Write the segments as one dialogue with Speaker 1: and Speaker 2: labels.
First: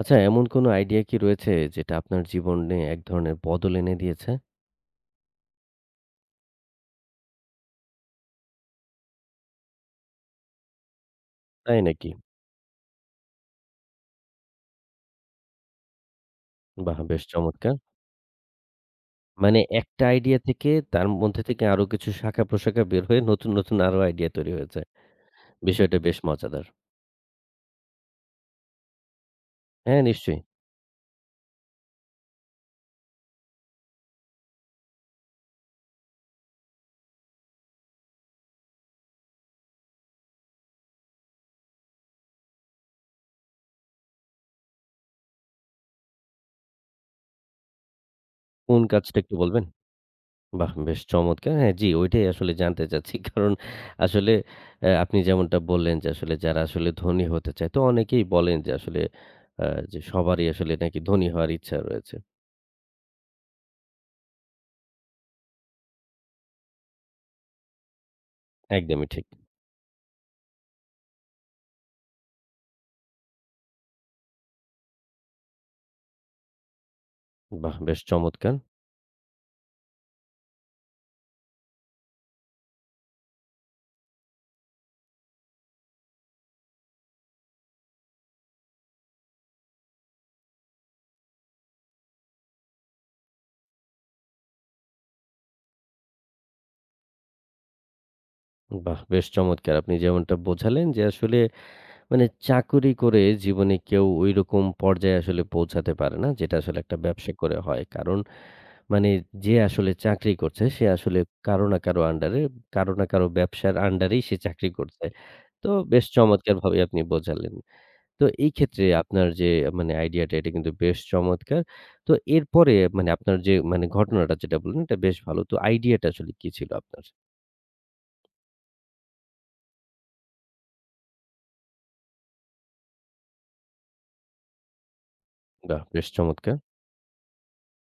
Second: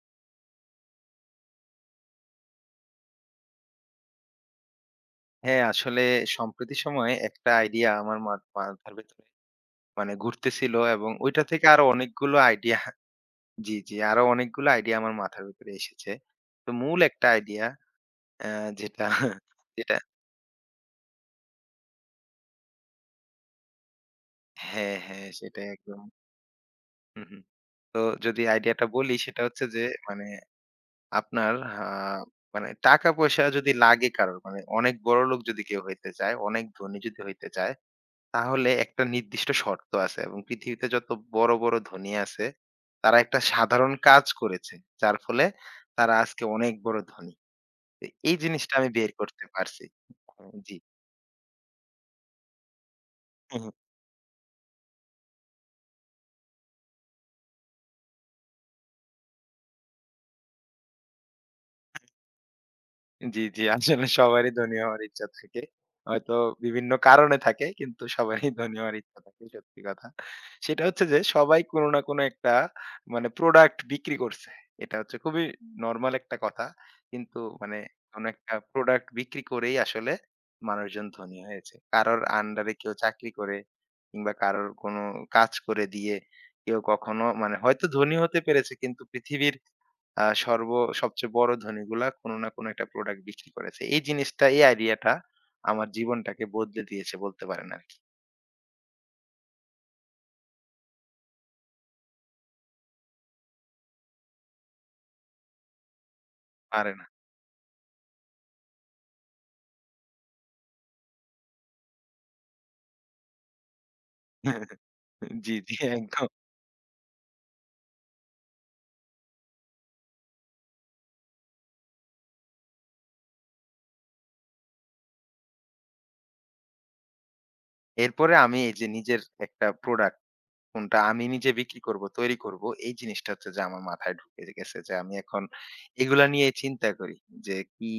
Speaker 1: আচ্ছা, এমন কোনো আইডিয়া কি রয়েছে যেটা আপনার জীবনে এক ধরনের বদল এনে দিয়েছে?
Speaker 2: হ্যাঁ, আসলে সম্প্রতি সময়ে একটা আইডিয়া আমার মাথার ভেতরে মানে ঘুরতেছিল এবং ওইটা থেকে
Speaker 1: তাই
Speaker 2: আরো
Speaker 1: নাকি?
Speaker 2: অনেকগুলো আইডিয়া জি, জি, আরো অনেকগুলো আইডিয়া আমার মাথার ভেতরে এসেছে। তো
Speaker 1: বাহ!
Speaker 2: মূল
Speaker 1: বেশ
Speaker 2: একটা আইডিয়া
Speaker 1: চমৎকার।
Speaker 2: অ্যা যেটা
Speaker 1: মানে
Speaker 2: যেটা
Speaker 1: একটা আইডিয়া থেকে তার মধ্যে থেকে আরো কিছু শাখা-প্রশাখা বের হয়ে নতুন, নতুন আরো আইডিয়া তৈরি হয়েছে।
Speaker 2: হ্যাঁ, হ্যাঁ, সেটাই
Speaker 1: বিষয়টা
Speaker 2: একদম।
Speaker 1: বেশ মজাদার।
Speaker 2: হুম, হুম। তো যদি আইডিয়াটা বলি সেটা হচ্ছে যে
Speaker 1: হ্যাঁ,
Speaker 2: মানে
Speaker 1: নিশ্চয়ই।
Speaker 2: আপনার আ মানে টাকা-পয়সা যদি লাগে কারোর মানে অনেক বড়লোক যদি কেউ হইতে চায়, অনেক ধনী যদি হইতে চায়, তাহলে একটা নির্দিষ্ট শর্ত আছে এবং পৃথিবীতে যত বড়, বড় ধনী আছে, তারা একটা সাধারণ কাজ করেছে। যার ফলে তারা আজকে অনেক বড় ধনী। তো এই জিনিসটা
Speaker 1: কোন
Speaker 2: আমি বের
Speaker 1: কাজটা একটু
Speaker 2: করতে
Speaker 1: বলবেন?
Speaker 2: পারছি।
Speaker 1: বাহ!
Speaker 2: জি।
Speaker 1: বেশ চমৎকার। হ্যাঁ, জি, ওইটাই আসলে জানতে চাচ্ছি। কারণ আসলে আপনি যেমনটা বললেন যে আসলে যারা আসলে ধনী হতে চায় তো অনেকেই বলেন যে আসলে যে সবারই আসলে নাকি ধনী হওয়ার ইচ্ছা রয়েছে।
Speaker 2: জি, জি। আসলে সবারই ধনী হওয়ার ইচ্ছা থাকে। হয়তো বিভিন্ন কারণে থাকে, কিন্তু সবারই ধনী হওয়ার
Speaker 1: একদমই
Speaker 2: ইচ্ছা
Speaker 1: ঠিক।
Speaker 2: থাকে, সত্যি কথা। সেটা হচ্ছে যে সবাই কোন না কোন একটা মানে প্রোডাক্ট বিক্রি করছে। এটা হচ্ছে খুবই নরমাল একটা কথা। কিন্তু
Speaker 1: বাহ!
Speaker 2: মানে
Speaker 1: বেশ
Speaker 2: কোন
Speaker 1: চমৎকার।
Speaker 2: একটা প্রোডাক্ট বিক্রি করেই আসলে মানুষজন ধনী হয়েছে। কারোর আন্ডারে কেউ চাকরি করে কিংবা কারোর কোন কাজ করে দিয়ে কেউ কখনো মানে হয়তো ধনী হতে পেরেছে, কিন্তু পৃথিবীর আ সর্ব সবচেয়ে বড় ধনীগুলা কোনো না কোনো একটা প্রোডাক্ট বিক্রি করেছে। এই জিনিসটা, এই আইডিয়াটা আমার জীবনটাকে বদলে দিয়েছে বলতে পারেন আরকি।
Speaker 1: বাহ! বেশ চমৎকার। আপনি যেমনটা বোঝালেন যে আসলে মানে চাকুরি করে জীবনে কেউ ঐরকম পর্যায়ে আসলে পৌঁছাতে পারে না। যেটা আসলে
Speaker 2: পারে
Speaker 1: একটা
Speaker 2: না।
Speaker 1: ব্যবসা করে হয়। কারণ মানে যে আসলে চাকরি করছে সে আসলে কারো না কারো আন্ডারে, কারো না কারো ব্যবসার আন্ডারেই সে চাকরি করছে।
Speaker 2: জি,
Speaker 1: তো
Speaker 2: জি
Speaker 1: বেশ
Speaker 2: একদম।
Speaker 1: চমৎকারভাবে আপনি বোঝালেন। তো এই ক্ষেত্রে আপনার যে মানে আইডিয়াটা এটা কিন্তু বেশ চমৎকার। তো এরপরে মানে আপনার যে মানে ঘটনাটা যেটা বললেন এটা বেশ ভালো। তো আইডিয়াটা আসলে কি ছিল আপনার?
Speaker 2: এরপরে আমি এই যে নিজের একটা প্রোডাক্ট কোনটা আমি নিজে বিক্রি করব, তৈরি করব, এই জিনিসটা হচ্ছে যে আমার মাথায় ঢুকে গেছে যে আমি এখন
Speaker 1: বাহ! বেশ
Speaker 2: এগুলা নিয়েই
Speaker 1: চমৎকার।
Speaker 2: চিন্তা করি যে কি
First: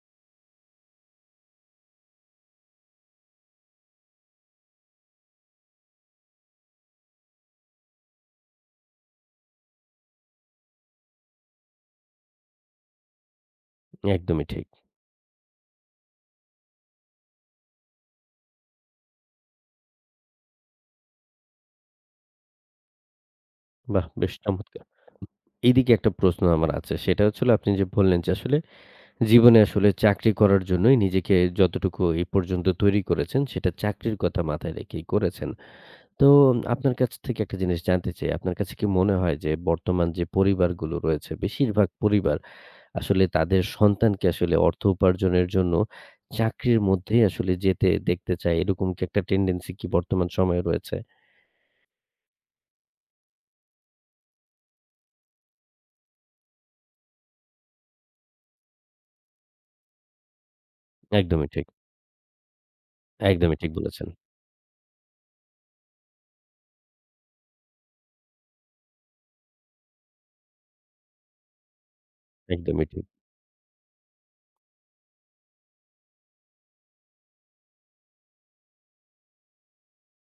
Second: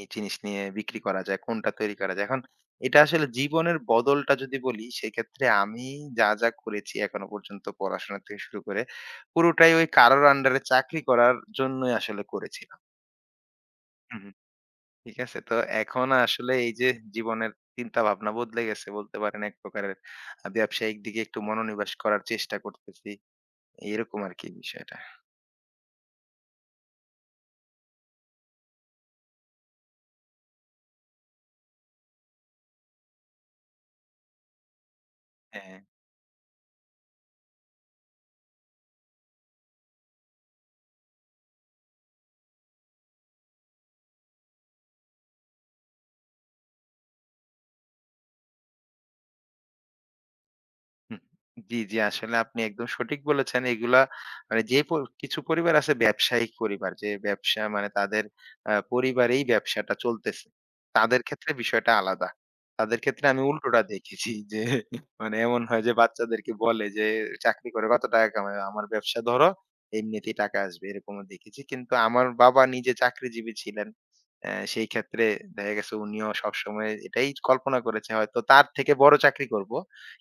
Speaker 2: এই জিনিস নিয়ে বিক্রি করা যায়, কোনটা তৈরি করা যায়। এখন এটা আসলে জীবনের বদলটা যদি বলি সেক্ষেত্রে আমি যা, যা করেছি এখনো পর্যন্ত পড়াশোনা থেকে শুরু করে পুরোটাই ওই কারোর আন্ডারে চাকরি করার জন্যই আসলে করেছিলাম। হু, হু।
Speaker 1: একদমই ঠিক।
Speaker 2: ঠিক আছে? তো এখন আসলে এই যে জীবনের চিন্তা ভাবনা বদলে গেছে বলতে পারেন এক প্রকারের। ব্যবসায়িক দিকে একটু মনোনিবেশ করার চেষ্টা করতেছি।
Speaker 1: বাহ!
Speaker 2: এরকম
Speaker 1: বেশ
Speaker 2: আরকি
Speaker 1: চমৎকার!
Speaker 2: বিষয়টা।
Speaker 1: এইদিকে একটা প্রশ্ন আমার আছে। সেটা হচ্ছিল আপনি যে বললেন যে আসলে জীবনে আসলে চাকরি করার জন্যই নিজেকে যতটুকু এই পর্যন্ত তৈরি করেছেন সেটা চাকরির কথা মাথায় রেখেই করেছেন।
Speaker 2: হ্যাঁ।
Speaker 1: তো আপনার কাছ থেকে একটা জিনিস জানতে চাই। আপনার কাছে কি মনে হয় যে বর্তমান যে পরিবারগুলো রয়েছে বেশিরভাগ পরিবার আসলে তাদের সন্তানকে আসলে অর্থ উপার্জনের জন্য চাকরির মধ্যেই আসলে যেতে দেখতে চায় এরকম কি একটা টেনডেন্সি কি বর্তমান সময়ে রয়েছে?
Speaker 2: হুম, জি, জি। আসলে আপনি একদম সঠিক বলেছেন। এগুলা মানে যে কিছু পরিবার আছে ব্যবসায়িক পরিবার। যে ব্যবসা মানে তাদের পরিবারেই ব্যবসাটা চলতেছে। তাদের
Speaker 1: একদমই
Speaker 2: ক্ষেত্রে
Speaker 1: ঠিক।
Speaker 2: বিষয়টা আলাদা। তাদের ক্ষেত্রে আমি
Speaker 1: একদমই ঠিক
Speaker 2: উল্টোটা
Speaker 1: বলেছেন।
Speaker 2: দেখেছি যে মানে এমন হয় যে বাচ্চাদেরকে বলে যে, "চাকরি করে কত টাকা কামায়? আমার ব্যবসা ধরো, এমনিতেই টাকা আসবে।" এরকমও দেখেছি। কিন্তু আমার বাবা
Speaker 1: একদমই
Speaker 2: নিজে
Speaker 1: ঠিক।
Speaker 2: চাকরিজীবী ছিলেন। সেই ক্ষেত্রে দেখা গেছে উনিও সবসময় এটাই কল্পনা করেছে হয়তো তার থেকে বড় চাকরি করব।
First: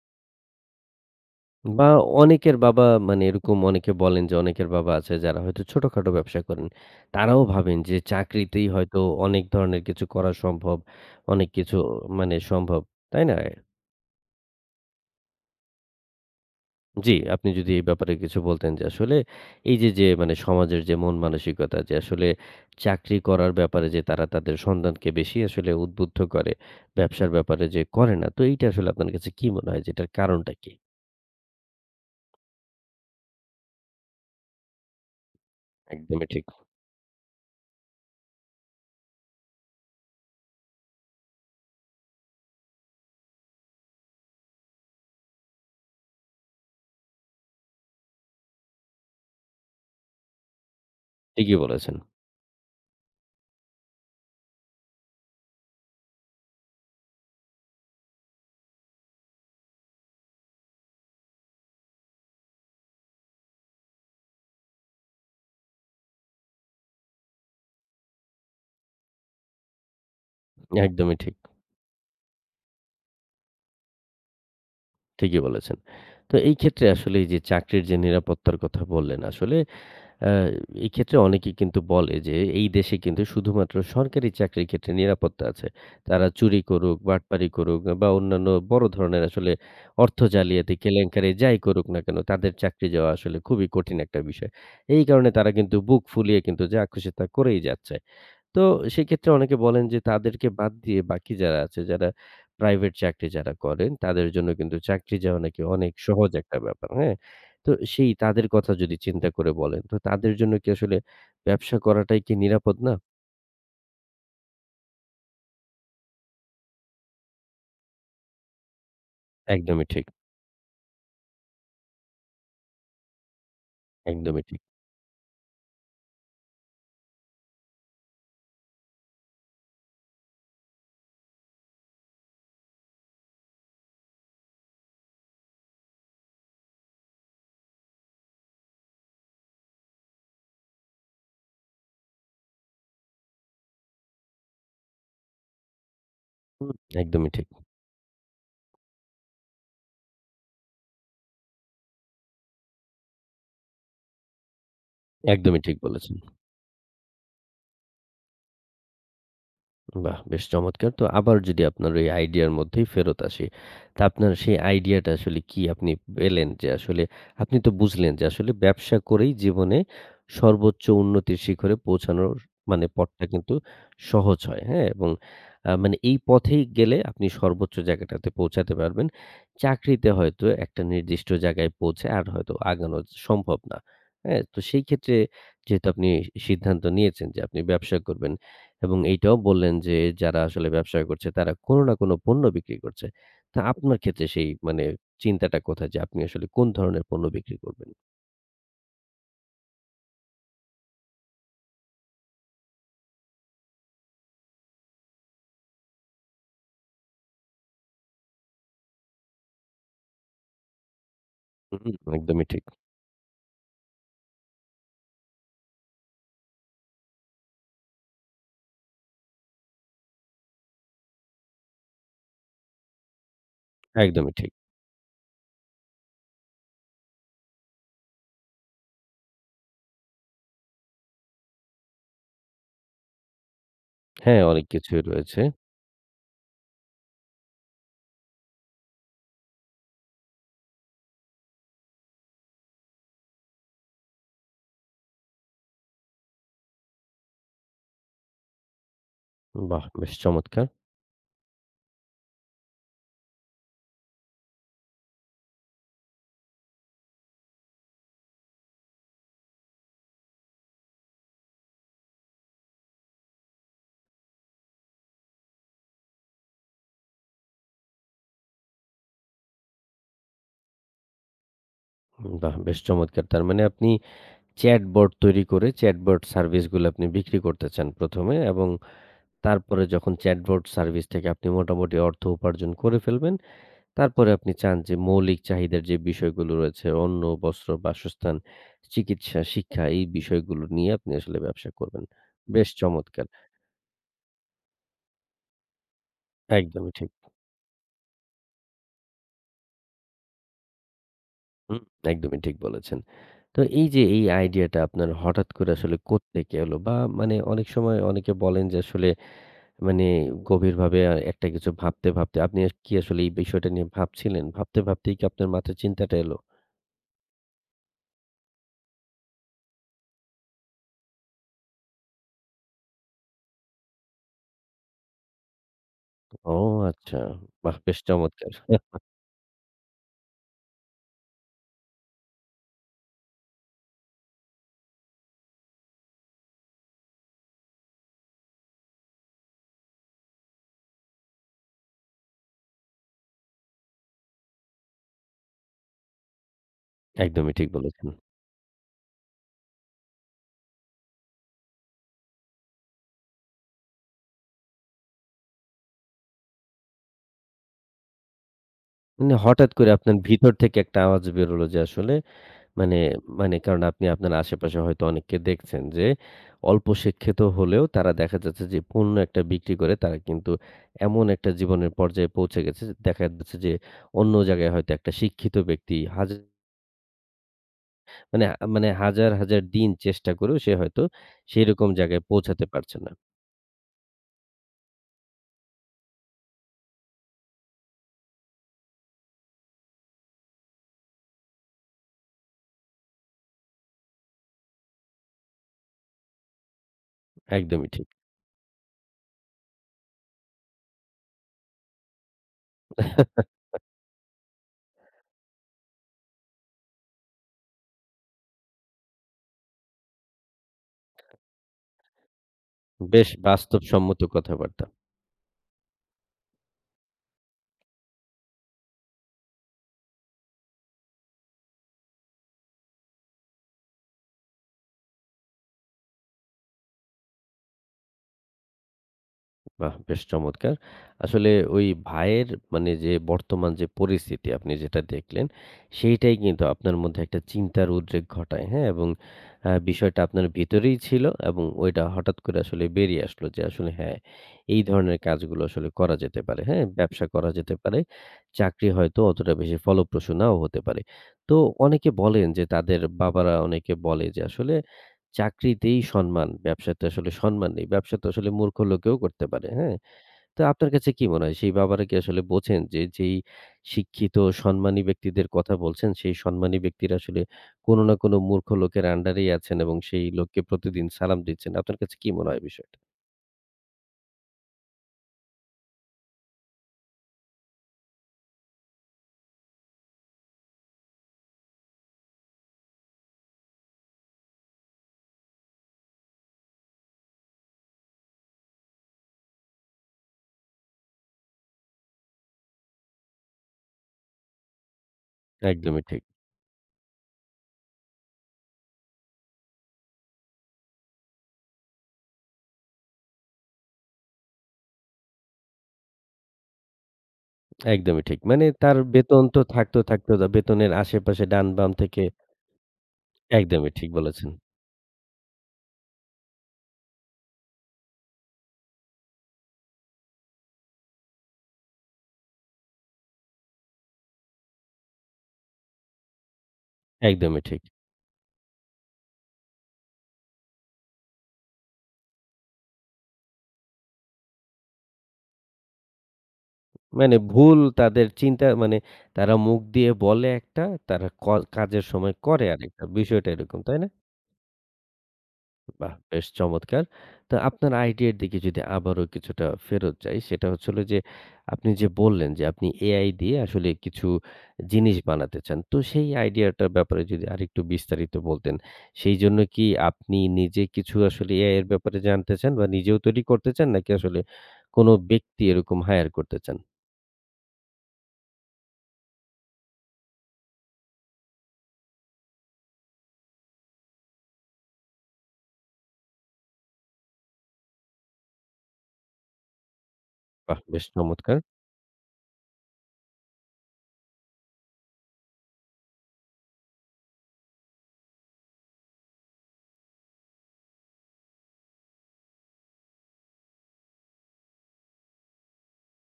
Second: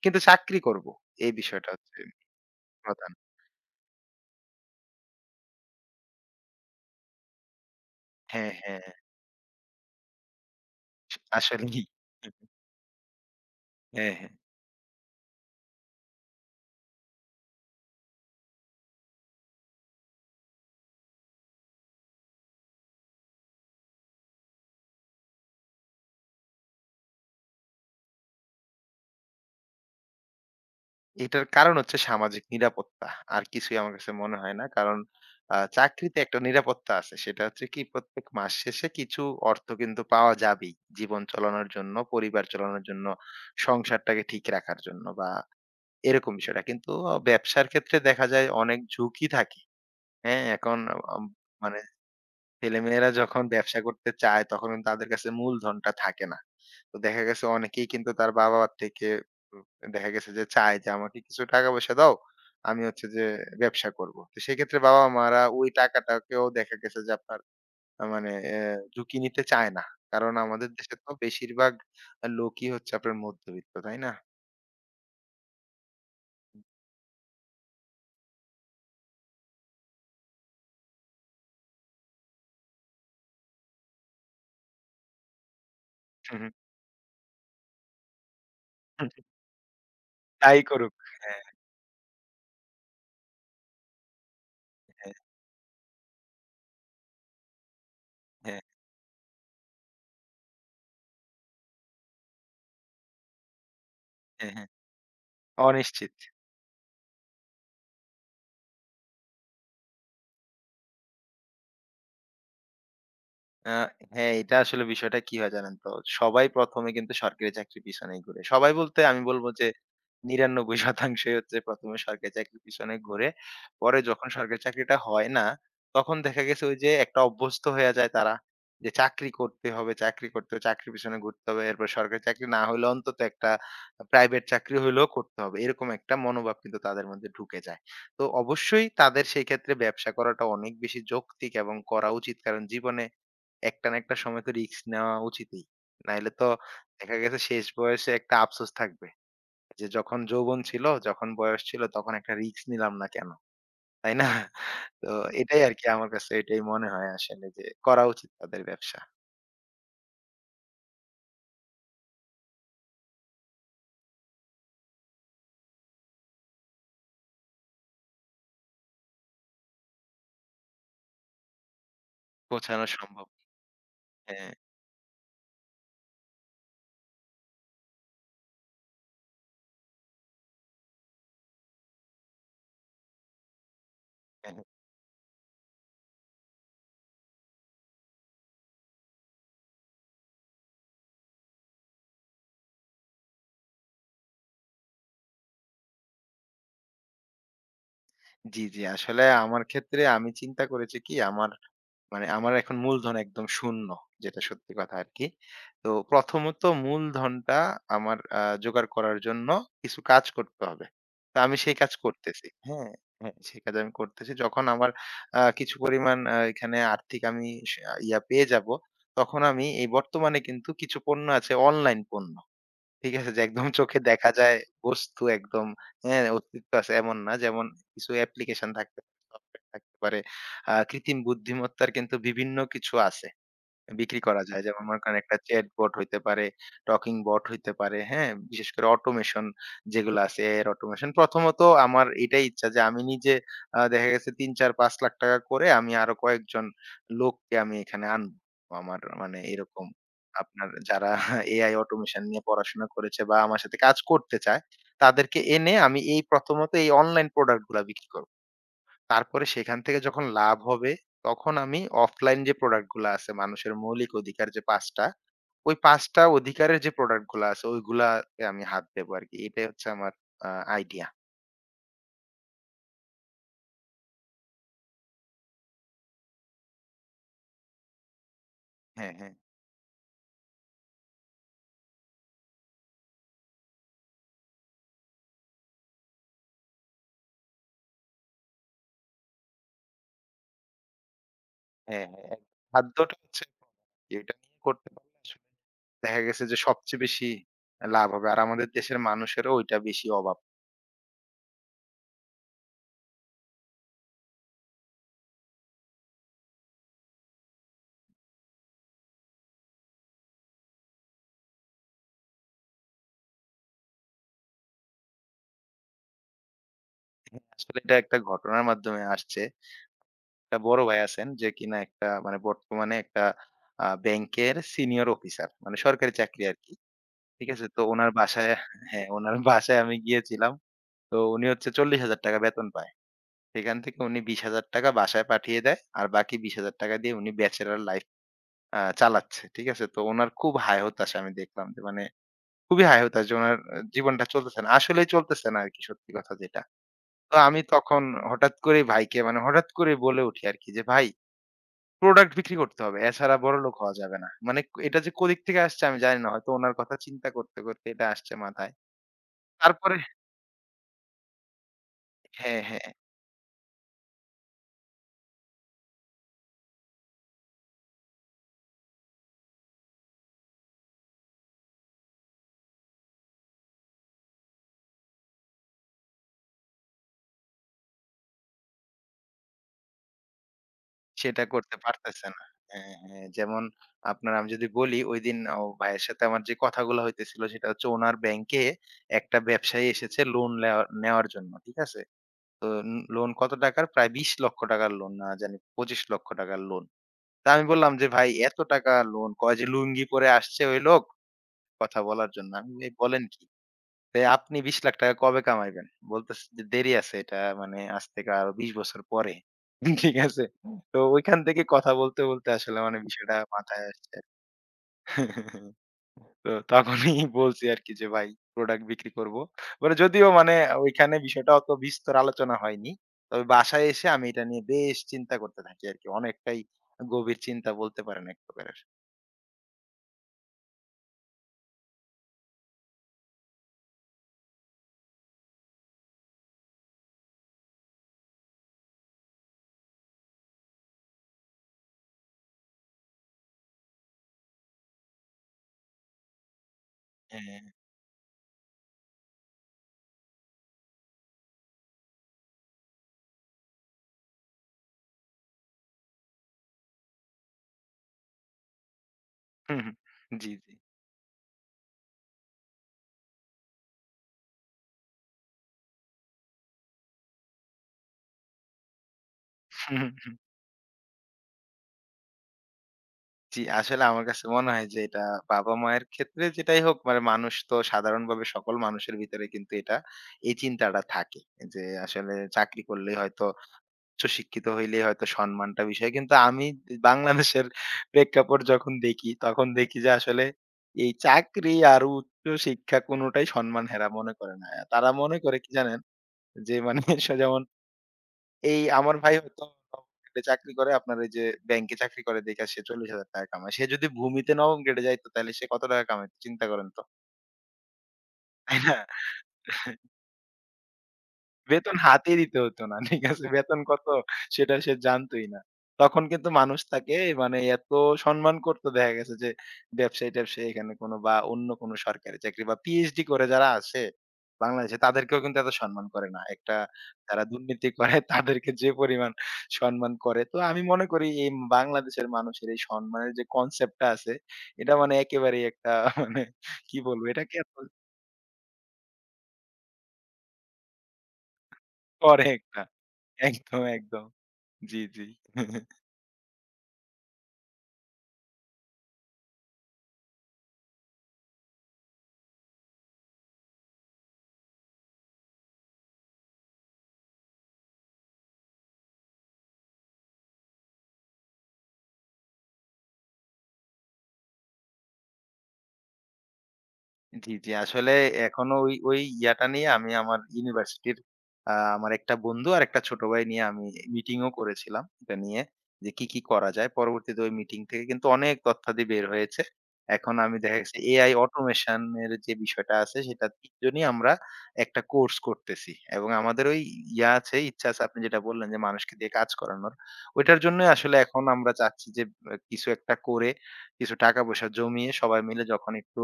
Speaker 2: কিন্তু চাকরি করব। এই বিষয়টা
Speaker 1: বা
Speaker 2: হচ্ছে
Speaker 1: অনেকের বাবা
Speaker 2: প্রধান।
Speaker 1: মানে এরকম অনেকে বলেন যে অনেকের বাবা আছে যারা হয়তো ছোটখাটো ব্যবসা করেন। তারাও ভাবেন যে
Speaker 2: হ্যাঁ,
Speaker 1: চাকরিতেই
Speaker 2: হ্যাঁ।
Speaker 1: হয়তো অনেক ধরনের কিছু করা সম্ভব, অনেক কিছু
Speaker 2: আসলেই।
Speaker 1: মানে সম্ভব। তাই না?
Speaker 2: হ্যাঁ, হ্যাঁ।
Speaker 1: জি, আপনি যদি এই ব্যাপারে কিছু বলতেন যে আসলে এই যে, যে মানে সমাজের যে মন মানসিকতা যে আসলে চাকরি করার ব্যাপারে যে তারা তাদের সন্তানকে বেশি আসলে উদ্বুদ্ধ করে, ব্যবসার ব্যাপারে যে করে না। তো এইটা আসলে আপনার কাছে কি মনে হয় যে এটার কারণটা কি?
Speaker 2: এটার কারণ হচ্ছে সামাজিক নিরাপত্তা। আর কিছুই আমার কাছে মনে হয় না। কারণ চাকরিতে
Speaker 1: একদমই
Speaker 2: একটা
Speaker 1: ঠিক।
Speaker 2: নিরাপত্তা আছে। সেটা হচ্ছে কি প্রত্যেক মাস শেষে কিছু অর্থ কিন্তু পাওয়া যাবেই। জীবন চালানোর জন্য, পরিবার চালানোর জন্য, সংসারটাকে ঠিক রাখার জন্য, বা এরকম বিষয়টা। কিন্তু ব্যবসার ক্ষেত্রে দেখা যায় অনেক ঝুঁকি থাকে। হ্যাঁ? এখন আ আম
Speaker 1: ঠিকই
Speaker 2: মানে
Speaker 1: বলেছেন।
Speaker 2: ছেলেমেয়েরা যখন ব্যবসা করতে চায় তখন কিন্তু তাদের কাছে মূলধনটা থাকে না। তো দেখা গেছে অনেকেই কিন্তু তার বাবা-মার থেকে উম দেখা গেছে যে চায় যে আমাকে কিছু টাকা-পয়সা দাও। আমি হচ্ছে যে ব্যবসা করব। তো সেক্ষেত্রে বাবা-মারা ওই টাকাটাকেও দেখা গেছে যে আপনার মানে এ ঝুঁকি নিতে চায় না। কারণ আমাদের দেশে তো
Speaker 1: একদমই ঠিক।
Speaker 2: বেশিরভাগ লোকই হচ্ছে আপনার মধ্যবিত্ত, তাই না?
Speaker 1: ঠিকই বলেছেন। তো এই ক্ষেত্রে আসলে এই যে চাকরির যে নিরাপত্তার কথা বললেন, আসলে আ এই ক্ষেত্রে অনেকেই কিন্তু বলে যে এই দেশে কিন্তু শুধুমাত্র সরকারি চাকরির ক্ষেত্রে নিরাপত্তা আছে। তারা চুরি করুক, বাটপারি করুক বা অন্যান্য বড় ধরনের আসলে অর্থ
Speaker 2: তাই
Speaker 1: জালিয়াতি,
Speaker 2: করুক।
Speaker 1: কেলেঙ্কারি
Speaker 2: হ্যাঁ,
Speaker 1: যাই করুক না কেন তাদের চাকরি যাওয়া আসলে খুবই কঠিন একটা বিষয়। এই
Speaker 2: হ্যাঁ,
Speaker 1: কারণে
Speaker 2: হ্যাঁ,
Speaker 1: তারা কিন্তু বুক ফুলিয়ে কিন্তু যা খুশি তা করেই যাচ্ছে। তো
Speaker 2: হ্যাঁ,
Speaker 1: সেক্ষেত্রে অনেকে বলেন যে তাদেরকে বাদ দিয়ে বাকি যারা আছে, যারা প্রাইভেট চাকরি যারা করেন, তাদের জন্য
Speaker 2: হ্যাঁ। হ্যাঁ।
Speaker 1: কিন্তু চাকরি যাওয়া নাকি অনেক
Speaker 2: অনিশ্চিত।
Speaker 1: সহজ একটা ব্যাপার, হ্যাঁ? তো সেই তাদের কথা যদি চিন্তা করে বলেন, তো তাদের জন্য কি আসলে ব্যবসা করাটাই কি নিরাপদ না?
Speaker 2: আ হ্যাঁ, এটা আসলে বিষয়টা কি হয় জানেন তো? সবাই ১ম এ কিন্তু সরকারি চাকরির পিছনেই ঘুরে। সবাই বলতে আমি বলব যে
Speaker 1: একদমই ঠিক,
Speaker 2: ৯৯% হচ্ছে ১ম এ সরকারি চাকরির পিছনে ঘুরে। পরে যখন
Speaker 1: একদমই ঠিক।
Speaker 2: সরকারি চাকরিটা হয় না, তখন দেখা গেছে ওই যে একটা অভ্যস্ত হয়ে যায় তারা। যে চাকরি করতে হবে, চাকরি করতে হবে, চাকরির পিছনে ঘুরতে হবে। এরপর সরকারি চাকরি না হইলে অন্তত একটা প্রাইভেট চাকরি হইলেও করতে হবে। এরকম একটা মনোভাব কিন্তু তাদের মধ্যে ঢুকে যায়। তো অবশ্যই তাদের সেই ক্ষেত্রে ব্যবসা করাটা অনেক বেশি যৌক্তিক এবং করা উচিত। কারণ জীবনে একটা না একটা সময় তো রিস্ক নেওয়া উচিতই। নাইলে তো
Speaker 1: হুম,
Speaker 2: দেখা
Speaker 1: একদমই
Speaker 2: গেছে
Speaker 1: ঠিক,
Speaker 2: শেষ বয়সে একটা আফসোস থাকবে। যে যখন যৌবন ছিল, যখন বয়স ছিল, তখন একটা রিস্ক নিলাম না কেন? তাই না? তো
Speaker 1: একদমই
Speaker 2: এটাই
Speaker 1: ঠিক
Speaker 2: আরকি আমার
Speaker 1: বলেছেন।
Speaker 2: কাছে এটাই মনে হয় আসলে যে করা উচিত তাদের ব্যবসা।
Speaker 1: বাহ! বেশ চমৎকার। তো আবার যদি আপনার ওই আইডিয়ার মধ্যেই ফেরত আসি। তা আপনার সেই আইডিয়াটা আসলে কি আপনি পেলেন যে আসলে আপনি তো বুঝলেন যে আসলে ব্যবসা করেই জীবনে সর্বোচ্চ উন্নতির শিখরে পৌঁছানোর মানে
Speaker 2: গোছানো
Speaker 1: পথটা
Speaker 2: সম্ভব।
Speaker 1: কিন্তু সহজ
Speaker 2: হ্যাঁ।
Speaker 1: হয়, হ্যাঁ? এবং মানে এই পথেই গেলে আপনি সর্বোচ্চ জায়গাটাতে পৌঁছাতে পারবেন। চাকরিতে হয়তো একটা নির্দিষ্ট জায়গায় পৌঁছে আর হয়তো আগানো সম্ভব না, হ্যাঁ? তো সেই ক্ষেত্রে যেহেতু আপনি সিদ্ধান্ত নিয়েছেন যে আপনি ব্যবসা করবেন, এবং এইটাও বললেন যে যারা আসলে ব্যবসা করছে তারা কোনো না কোনো পণ্য বিক্রি করছে। তা আপনার ক্ষেত্রে সেই মানে চিন্তাটা কোথায় যে আপনি আসলে কোন ধরনের পণ্য বিক্রি করবেন?
Speaker 2: জি, জি। আসলে আমার ক্ষেত্রে আমি চিন্তা করেছি কি আমার মানে আমার এখন মূলধন একদম শূন্য, যেটা সত্যি কথা আরকি। তো প্রথমত মূলধনটা আমার জোগাড় করার জন্য কিছু কাজ করতে হবে। তো আমি সেই
Speaker 1: হুম,
Speaker 2: কাজ
Speaker 1: একদমই
Speaker 2: করতেছি।
Speaker 1: ঠিক,
Speaker 2: হ্যাঁ, হ্যাঁ, সেই কাজ আমি করতেছি। যখন আমার কিছু পরিমাণ এখানে আর্থিক আমি সা ইয়া পেয়ে যাব, তখন আমি এই বর্তমানে কিন্তু কিছু পণ্য আছে অনলাইন পণ্য। ঠিক আছে? যে একদম চোখে দেখা
Speaker 1: একদমই ঠিক।
Speaker 2: যায় বস্তু একদম হ্যাঁ, অস্তিত্ব আছে এমন না। যেমন কিছু অ্যাপ্লিকেশন থাকতে পারে, সফটওয়্যার থাকতে পারে। কৃত্রিম বুদ্ধিমত্তার কিন্তু বিভিন্ন কিছু আছে। বিক্রি
Speaker 1: হ্যাঁ,
Speaker 2: করা যায়।
Speaker 1: অনেক
Speaker 2: যেমন মনে
Speaker 1: কিছুই
Speaker 2: করেন একটা
Speaker 1: রয়েছে।
Speaker 2: চ্যাটবট হইতে পারে, টকিং বট হইতে পারে, হ্যাঁ? বিশেষ করে অটোমেশন যেগুলো আছে AI এর অটোমেশন। প্রথমত আমার এটাই ইচ্ছা যে আমি নিজে দেখা গেছে ৩, ৪, ৳৫,০০,০০০ করে আমি আরো কয়েকজন লোককে আমি এখানে আনবো। আমার মানে
Speaker 1: বাহ!
Speaker 2: এরকম
Speaker 1: বেশ চমৎকার!
Speaker 2: আপনার যারা AI অটোমেশন নিয়ে পড়াশোনা করেছে বা আমার সাথে কাজ করতে চায়, তাদেরকে এনে আমি এই প্রথমত এই অনলাইন প্রোডাক্ট গুলা বিক্রি করব। তারপরে সেখান থেকে যখন লাভ হবে, তখন আমি অফলাইন যে প্রোডাক্ট গুলা আছে মানুষের মৌলিক অধিকার যে ৫ টা, ওই ৫ টা অধিকারের যে প্রোডাক্ট গুলা আছে ওইগুলাতে আমি হাত দেবো আরকি। এটাই হচ্ছে আমার আ আইডিয়া।
Speaker 1: বাহ! বেশ চমৎকার! তার মানে আপনি চ্যাটবট তৈরি করে চ্যাটবট সার্ভিসগুলো আপনি বিক্রি করতে চান ১ম এ এবং
Speaker 2: হ্যাঁ, হ্যাঁ।
Speaker 1: তারপরে যখন চ্যাটবট সার্ভিস থেকে আপনি মোটামুটি অর্থ উপার্জন করে ফেলবেন তারপরে আপনি চান যে মৌলিক চাহিদার যে বিষয়গুলো রয়েছে অন্ন, বস্ত্র, বাসস্থান, চিকিৎসা, শিক্ষা এই বিষয়গুলো নিয়ে আপনি আসলে ব্যবসা করবেন।
Speaker 2: হ্যাঁ, হ্যাঁ।
Speaker 1: বেশ
Speaker 2: খাদ্যটা
Speaker 1: চমৎকার!
Speaker 2: হচ্ছে এটা নিয়ে করতে পারলে আসলে দেখা গেছে যে
Speaker 1: একদমই
Speaker 2: সবচেয়ে
Speaker 1: ঠিক।
Speaker 2: বেশি লাভ হবে। আর আমাদের দেশের মানুষেরও ওইটা বেশি অভাব।
Speaker 1: হুম, একদমই ঠিক বলেছেন। তো এই যে এই আইডিয়াটা আপনার হঠাৎ করে আসলে কোত্থেকে এলো? বা মানে অনেক সময় অনেকে বলেন যে আসলে মানে গভীরভাবে একটা কিছু ভাবতে, ভাবতে আপনি কি আসলে এই বিষয়টা নিয়ে ভাবছিলেন? ভাবতে, ভাবতেই কি আপনার মাথায় চিন্তাটা এলো?
Speaker 2: হ্যাঁ, আসলে এটা একটা ঘটনার মাধ্যমে আসছে। একটা বড় ভাই আছেন যে কিনা একটা মানে বর্তমানে একটা ব্যাংকের সিনিয়র অফিসার। মানে সরকারি চাকরি
Speaker 1: ও
Speaker 2: আরকি।
Speaker 1: আচ্ছা!
Speaker 2: ঠিক আছে?
Speaker 1: বাহ!
Speaker 2: তো
Speaker 1: বেশ
Speaker 2: উনার
Speaker 1: চমৎকার!
Speaker 2: বাসায় হ্যাঁ, উনার বাসায় আমি গিয়েছিলাম। তো উনি হচ্ছে ৳৪০,০০০ বেতন পায়। সেখান থেকে উনি ৳20,000 বাসায় পাঠিয়ে দেয়। আর বাকি ৳20,000 দিয়ে উনি ব্যাচেলর লাইফ চালাচ্ছে। ঠিক আছে? তো উনার খুব হায় হতাশ আমি দেখলাম যে মানে খুবই হায় হতাশ যে উনার জীবনটা চলতেছে না। আসলেই চলতেছে না আরকি, সত্যি কথা যেটা। তো
Speaker 1: একদমই
Speaker 2: আমি
Speaker 1: ঠিক
Speaker 2: তখন
Speaker 1: বলেছেন।
Speaker 2: হঠাৎ করেই ভাইকে মানে হঠাৎ করেই বলে উঠি আরকি যে, "ভাই প্রোডাক্ট বিক্রি করতে হবে। এছাড়া বড়লোক হওয়া যাবে না।" মানে এটা যে কোদিক থেকে আসছে আমি জানি না। হয়তো উনার কথা চিন্তা করতে, করতে এটা আসছে মাথায়।
Speaker 1: মানে হঠাৎ করে
Speaker 2: তারপরে
Speaker 1: আপনার ভিতর থেকে একটা আওয়াজ বেরোলো যে আসলে
Speaker 2: হ্যাঁ, হ্যাঁ।
Speaker 1: মানে মানে কারণ আপনি আপনার আশেপাশে হয়তো অনেককে দেখছেন যে অল্প শিক্ষিত হলেও তারা দেখা যাচ্ছে যে পণ্য একটা বিক্রি করে তারা কিন্তু এমন একটা জীবনের পর্যায়ে পৌঁছে গেছে যে দেখা যাচ্ছে যে অন্য জায়গায় হয়তো একটা শিক্ষিত ব্যক্তি হাজার মানে মানে হাজার হাজার দিন চেষ্টা করেও সে হয়তো
Speaker 2: সেটা করতে
Speaker 1: সেরকম জায়গায়
Speaker 2: পারতেছে না।
Speaker 1: পৌঁছাতে
Speaker 2: হ্যাঁ,
Speaker 1: পারছে না।
Speaker 2: হ্যাঁ। যেমন আপনার আমি যদি বলি ঐদিন ও ভাইয়ের সাথে আমার যে কথাগুলো হইতেছিল সেটা হচ্ছে উনার ব্যাংকে একটা ব্যবসায়ী এসেছে লোন নেওয়ার জন্য। ঠিক আছে? তো লোন কত টাকার? প্রায় ৳২০,০০,০০০ লোন না জানি ৳২৫,০০,০০০ লোন। তো আমি
Speaker 1: একদমই
Speaker 2: বললাম
Speaker 1: ঠিক।
Speaker 2: যে, "ভাই এত টাকা লোন?" কয় যে, "লুঙ্গি পরে আসছে ওই লোক কথা বলার জন্য।" আমি বলি, "বলেন কি?" তে আপনি ৳২০,০০,০০০ কবে কামাইবেন? বলতেছে যে দেরি আছে এটা মানে আজ থেকে আরো ২০ বছর পরে। ঠিক আছে? তো ওইখান থেকে কথা বলতে, বলতে আসলে মানে
Speaker 1: বেশ
Speaker 2: বিষয়টা মাথায় আসছে।
Speaker 1: বাস্তবসম্মত কথাবার্তা।
Speaker 2: তো তখনই বলছি আরকি যে ভাই প্রোডাক্ট বিক্রি করব। মানে যদিও মানে ওইখানে বিষয়টা অত বিস্তর আলোচনা হয়নি। তবে বাসায় এসে আমি এটা নিয়ে বেশ চিন্তা করতে থাকি আরকি। অনেকটাই গভীর চিন্তা বলতে পারেন এক প্রকারের।
Speaker 1: বাহ! বেশ চমৎকার। আসলে ওই ভাইয়ের মানে যে বর্তমান যে পরিস্থিতি আপনি যেটা দেখলেন, সেইটাই কিন্তু আপনার মধ্যে একটা চিন্তার উদ্রেক ঘটায়, হ্যাঁ? এবং বিষয়টা আপনার ভিতরেই ছিল এবং ওইটা হঠাৎ করে আসলে বেরিয়ে আসলো যে আসলে হ্যাঁ, এই ধরনের কাজগুলো আসলে করা যেতে পারে, হ্যাঁ? ব্যবসা করা
Speaker 2: হ্যাঁ।
Speaker 1: যেতে পারে। চাকরি হয়তো অতটা বেশি ফলপ্রসূ নাও হতে পারে। তো অনেকে বলেন যে তাদের বাবারা অনেকে বলে যে আসলে চাকরিতেই সম্মান। ব্যবসাতে আসলে সম্মান নেই। ব্যবসা তো আসলে মূর্খ লোকেও করতে পারে।
Speaker 2: হুম, হুম।
Speaker 1: হ্যাঁ?
Speaker 2: জি,
Speaker 1: তো
Speaker 2: জি।
Speaker 1: আপনার কাছে কি মনে হয় সেই বাবারা কি আসলে বোঝেন যে যেই শিক্ষিত সম্মানী ব্যক্তিদের কথা বলছেন, সেই সম্মানী ব্যক্তিরা আসলে কোনো না কোনো মূর্খ লোকের আন্ডারেই আছেন এবং সেই লোককে প্রতিদিন সালাম দিচ্ছেন। আপনার কাছে কি মনে হয় বিষয়টা?
Speaker 2: জি, আসলে আমার কাছে মনে হয় যে এটা বাবা-মায়ের ক্ষেত্রে যেটাই হোক মানে মানুষ তো সাধারণভাবে সকল মানুষের ভিতরে কিন্তু এটা এই চিন্তাটা থাকে। যে আসলে চাকরি করলেই হয়তো উচ্চ শিক্ষিত হইলেই হয়তো সম্মানটা বিষয়। কিন্তু আমি বাংলাদেশের প্রেক্ষাপট যখন দেখি তখন দেখি যে আসলে এই চাকরি আর উচ্চ শিক্ষা কোনটাই সম্মান হেরা মনে করে না। তারা মনে করে কি জানেন?
Speaker 1: একদমই ঠিক,
Speaker 2: যে মানে যেমন এই আমার ভাই হয়তো নবম গ্রেডে চাকরি করে, আপনার ওই যে ব্যাংকে চাকরি করে দেইখা সে ৳৪০,০০০ টাকা কামায়। সে যদি ভূমিতে নবম গ্রেডে যাইতো তাইলে সে কত টাকা কামাইতো চিন্তা করেন তো।
Speaker 1: একদমই ঠিক। মানে
Speaker 2: তাই
Speaker 1: তার
Speaker 2: না?
Speaker 1: বেতন তো থাকতো বেতনের আশেপাশে ডান বাম
Speaker 2: বেতন
Speaker 1: থেকে
Speaker 2: হাতে দিতে হতো না। ঠিক আছে? বেতন
Speaker 1: একদমই
Speaker 2: কত
Speaker 1: ঠিক বলেছেন।
Speaker 2: সেটা সে জানতই না। তখন কিন্তু মানুষ তাকে মানে এত সম্মান করত দেখা গেছে যে ব্যবসায়ী-ট্যাবসায়ী এখানে কোনো বা অন্য কোনো সরকারি চাকরি বা পিএইচডি করে যারা আসে বাংলাদেশে তাদেরকেও কিন্তু এত সম্মান করে না। একটা যারা
Speaker 1: একদমই ঠিক।
Speaker 2: দুর্নীতি করে তাদেরকে যে পরিমাণ সম্মান করে। তো আমি মনে করি এই বাংলাদেশের মানুষের এই সম্মানের যে কনসেপ্টটা আছে এটা মানে একেবারেই একটা মানে কি বলবো
Speaker 1: মানে
Speaker 2: এটাকে এত
Speaker 1: ভুল তাদের চিন্তা মানে তারা মুখ দিয়ে বলে একটা, তারা কাজের সময়
Speaker 2: করে
Speaker 1: করে
Speaker 2: একটা।
Speaker 1: আরেকটা। বিষয়টা এরকম,
Speaker 2: একদম,
Speaker 1: তাই না?
Speaker 2: একদম। জি, জি।
Speaker 1: বাহ! বেশ চমৎকার। তো আপনার আইডিয়ার দিকে যদি আবারও কিছুটা ফেরত যাই, সেটা হচ্ছে হলো যে আপনি যে বললেন যে আপনি এআই দিয়ে আসলে কিছু জিনিস বানাতে চান। তো সেই আইডিয়াটার ব্যাপারে যদি আরেকটু বিস্তারিত বলতেন। সেইজন্য কি আপনি নিজে কিছু আসলে এআই এর ব্যাপারে জানতে চান বা নিজেও তৈরি করতে চান নাকি আসলে কোনো ব্যক্তি এরকম হায়ার করতে চান?
Speaker 2: জি, জি। আসলে এখনো ওই ওই ইয়াটা নিয়ে আমি আমার ইউনিভার্সিটির আমার একটা বন্ধু আর একটা ছোট ভাই নিয়ে আমি মিটিংও করেছিলাম। এটা নিয়ে যে কি, কি করা যায়। পরবর্তীতে ওই মিটিং থেকে কিন্তু অনেক তথ্যাদি বের হয়েছে। এখন আমি
Speaker 1: বাহ!
Speaker 2: দেখা গেছে
Speaker 1: বেশ
Speaker 2: এআই
Speaker 1: চমৎকার।
Speaker 2: অটোমেশন এর যে বিষয়টা আছে সেটা ৩ জনই আমরা একটা কোর্স করতেছি। এবং আমাদের ওই ইয়া আছে, ইচ্ছা আছে আপনি যেটা বললেন যে মানুষকে দিয়ে কাজ করানোর। ওইটার জন্যই আসলে এখন আমরা চাচ্ছি যে, কিছু একটা করে কিছু টাকা-পয়সা জমিয়ে সবাই মিলে যখন একটু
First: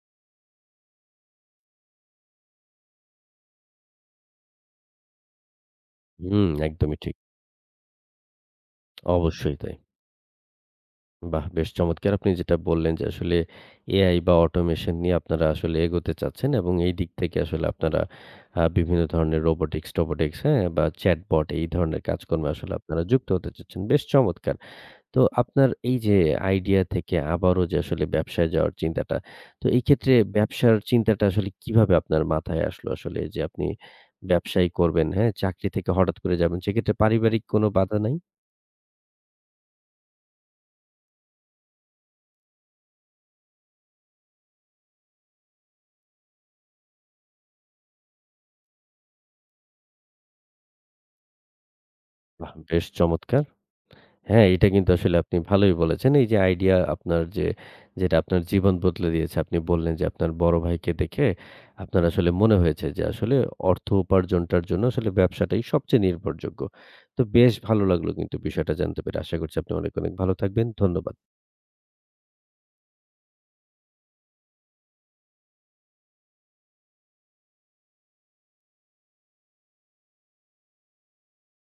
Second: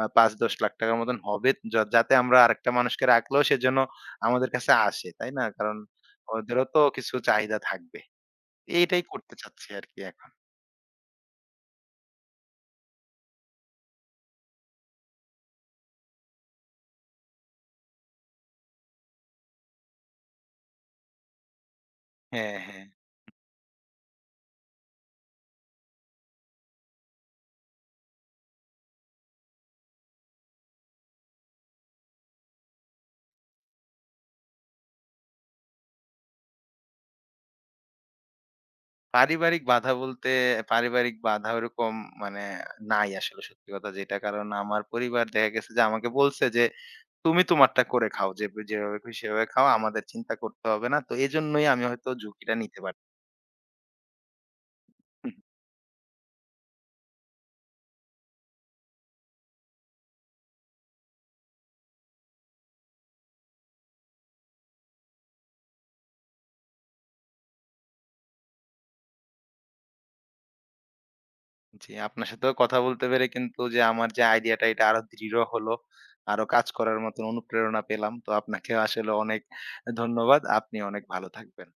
Speaker 2: ৫-১০ লাখ টাকার মতন হবে। যা যাতে আমরা আরেকটা মানুষকে রাখলেও সে যেন আমাদের কাছে আসে, তাই না? কারণ
Speaker 1: হুম,
Speaker 2: ওদেরও তো
Speaker 1: একদমই ঠিক।
Speaker 2: কিছু চাহিদা থাকবে। এইটাই করতে
Speaker 1: অবশ্যই
Speaker 2: চাচ্ছি
Speaker 1: তাই।
Speaker 2: আরকি এখন।
Speaker 1: বাহ! বেশ চমৎকার! আপনি যেটা বললেন যে আসলে এআই বা অটোমেশন নিয়ে আপনারা আসলে এগোতে চাচ্ছেন এবং এই দিক থেকে আসলে আপনারা বিভিন্ন ধরনের রোবোটিক্স, টোবোটিক্স, হ্যাঁ? বা চ্যাটবট এই ধরনের কাজকর্মে
Speaker 2: হ্যাঁ,
Speaker 1: আসলে
Speaker 2: হ্যাঁ।
Speaker 1: আপনারা যুক্ত হতে চাচ্ছেন। বেশ চমৎকার! তো আপনার এই যে আইডিয়া থেকে আবারও যে আসলে ব্যবসায় যাওয়ার চিন্তাটা, তো এই ক্ষেত্রে ব্যবসার চিন্তাটা আসলে কিভাবে আপনার মাথায় আসলো আসলে যে আপনি ব্যবসাই করবেন, হ্যাঁ? চাকরি থেকে হঠাৎ করে যাবেন। সেক্ষেত্রে পারিবারিক কোনো বাধা নাই?
Speaker 2: পারিবারিক বাধা বলতে পারিবারিক বাধা ওরকম মানে নাই আসলে, সত্যি কথা যেটা। কারণ আমার পরিবার দেখা গেছে যে আমাকে বলছে যে, "তুমি তোমারটা করে খাও। যে যেভাবে খুশি সেভাবে খাও। আমাদের চিন্তা করতে হবে না।" তো এজন্যই আমি হয়তো
Speaker 1: বাহ!
Speaker 2: ঝুঁকিটা নিতে
Speaker 1: বেশ
Speaker 2: পারি।
Speaker 1: চমৎকার। হ্যাঁ, এটা কিন্তু আসলে আপনি ভালোই বলেছেন। এই যে আইডিয়া আপনার যে যেটা আপনার জীবন বদলে দিয়েছে। আপনি বললেন যে আপনার বড় ভাইকে দেখে আপনার আসলে মনে হয়েছে যে আসলে অর্থ উপার্জনটার জন্য আসলে ব্যবসাটাই সবচেয়ে নির্ভরযোগ্য। তো বেশ ভালো লাগলো কিন্তু বিষয়টা জানতে পেরে। আশা করছি আপনি অনেক, অনেক ভালো থাকবেন। ধন্যবাদ।
Speaker 2: জি, আপনার সাথেও কথা বলতে পেরে কিন্তু যে আমার যে আইডিয়াটা এটা আরো দৃঢ় হলো। আরো কাজ করার মতন অনুপ্রেরণা পেলাম। তো আপনাকেও আসলে অনেক ধন্যবাদ। আপনি অনেক ভালো থাকবেন।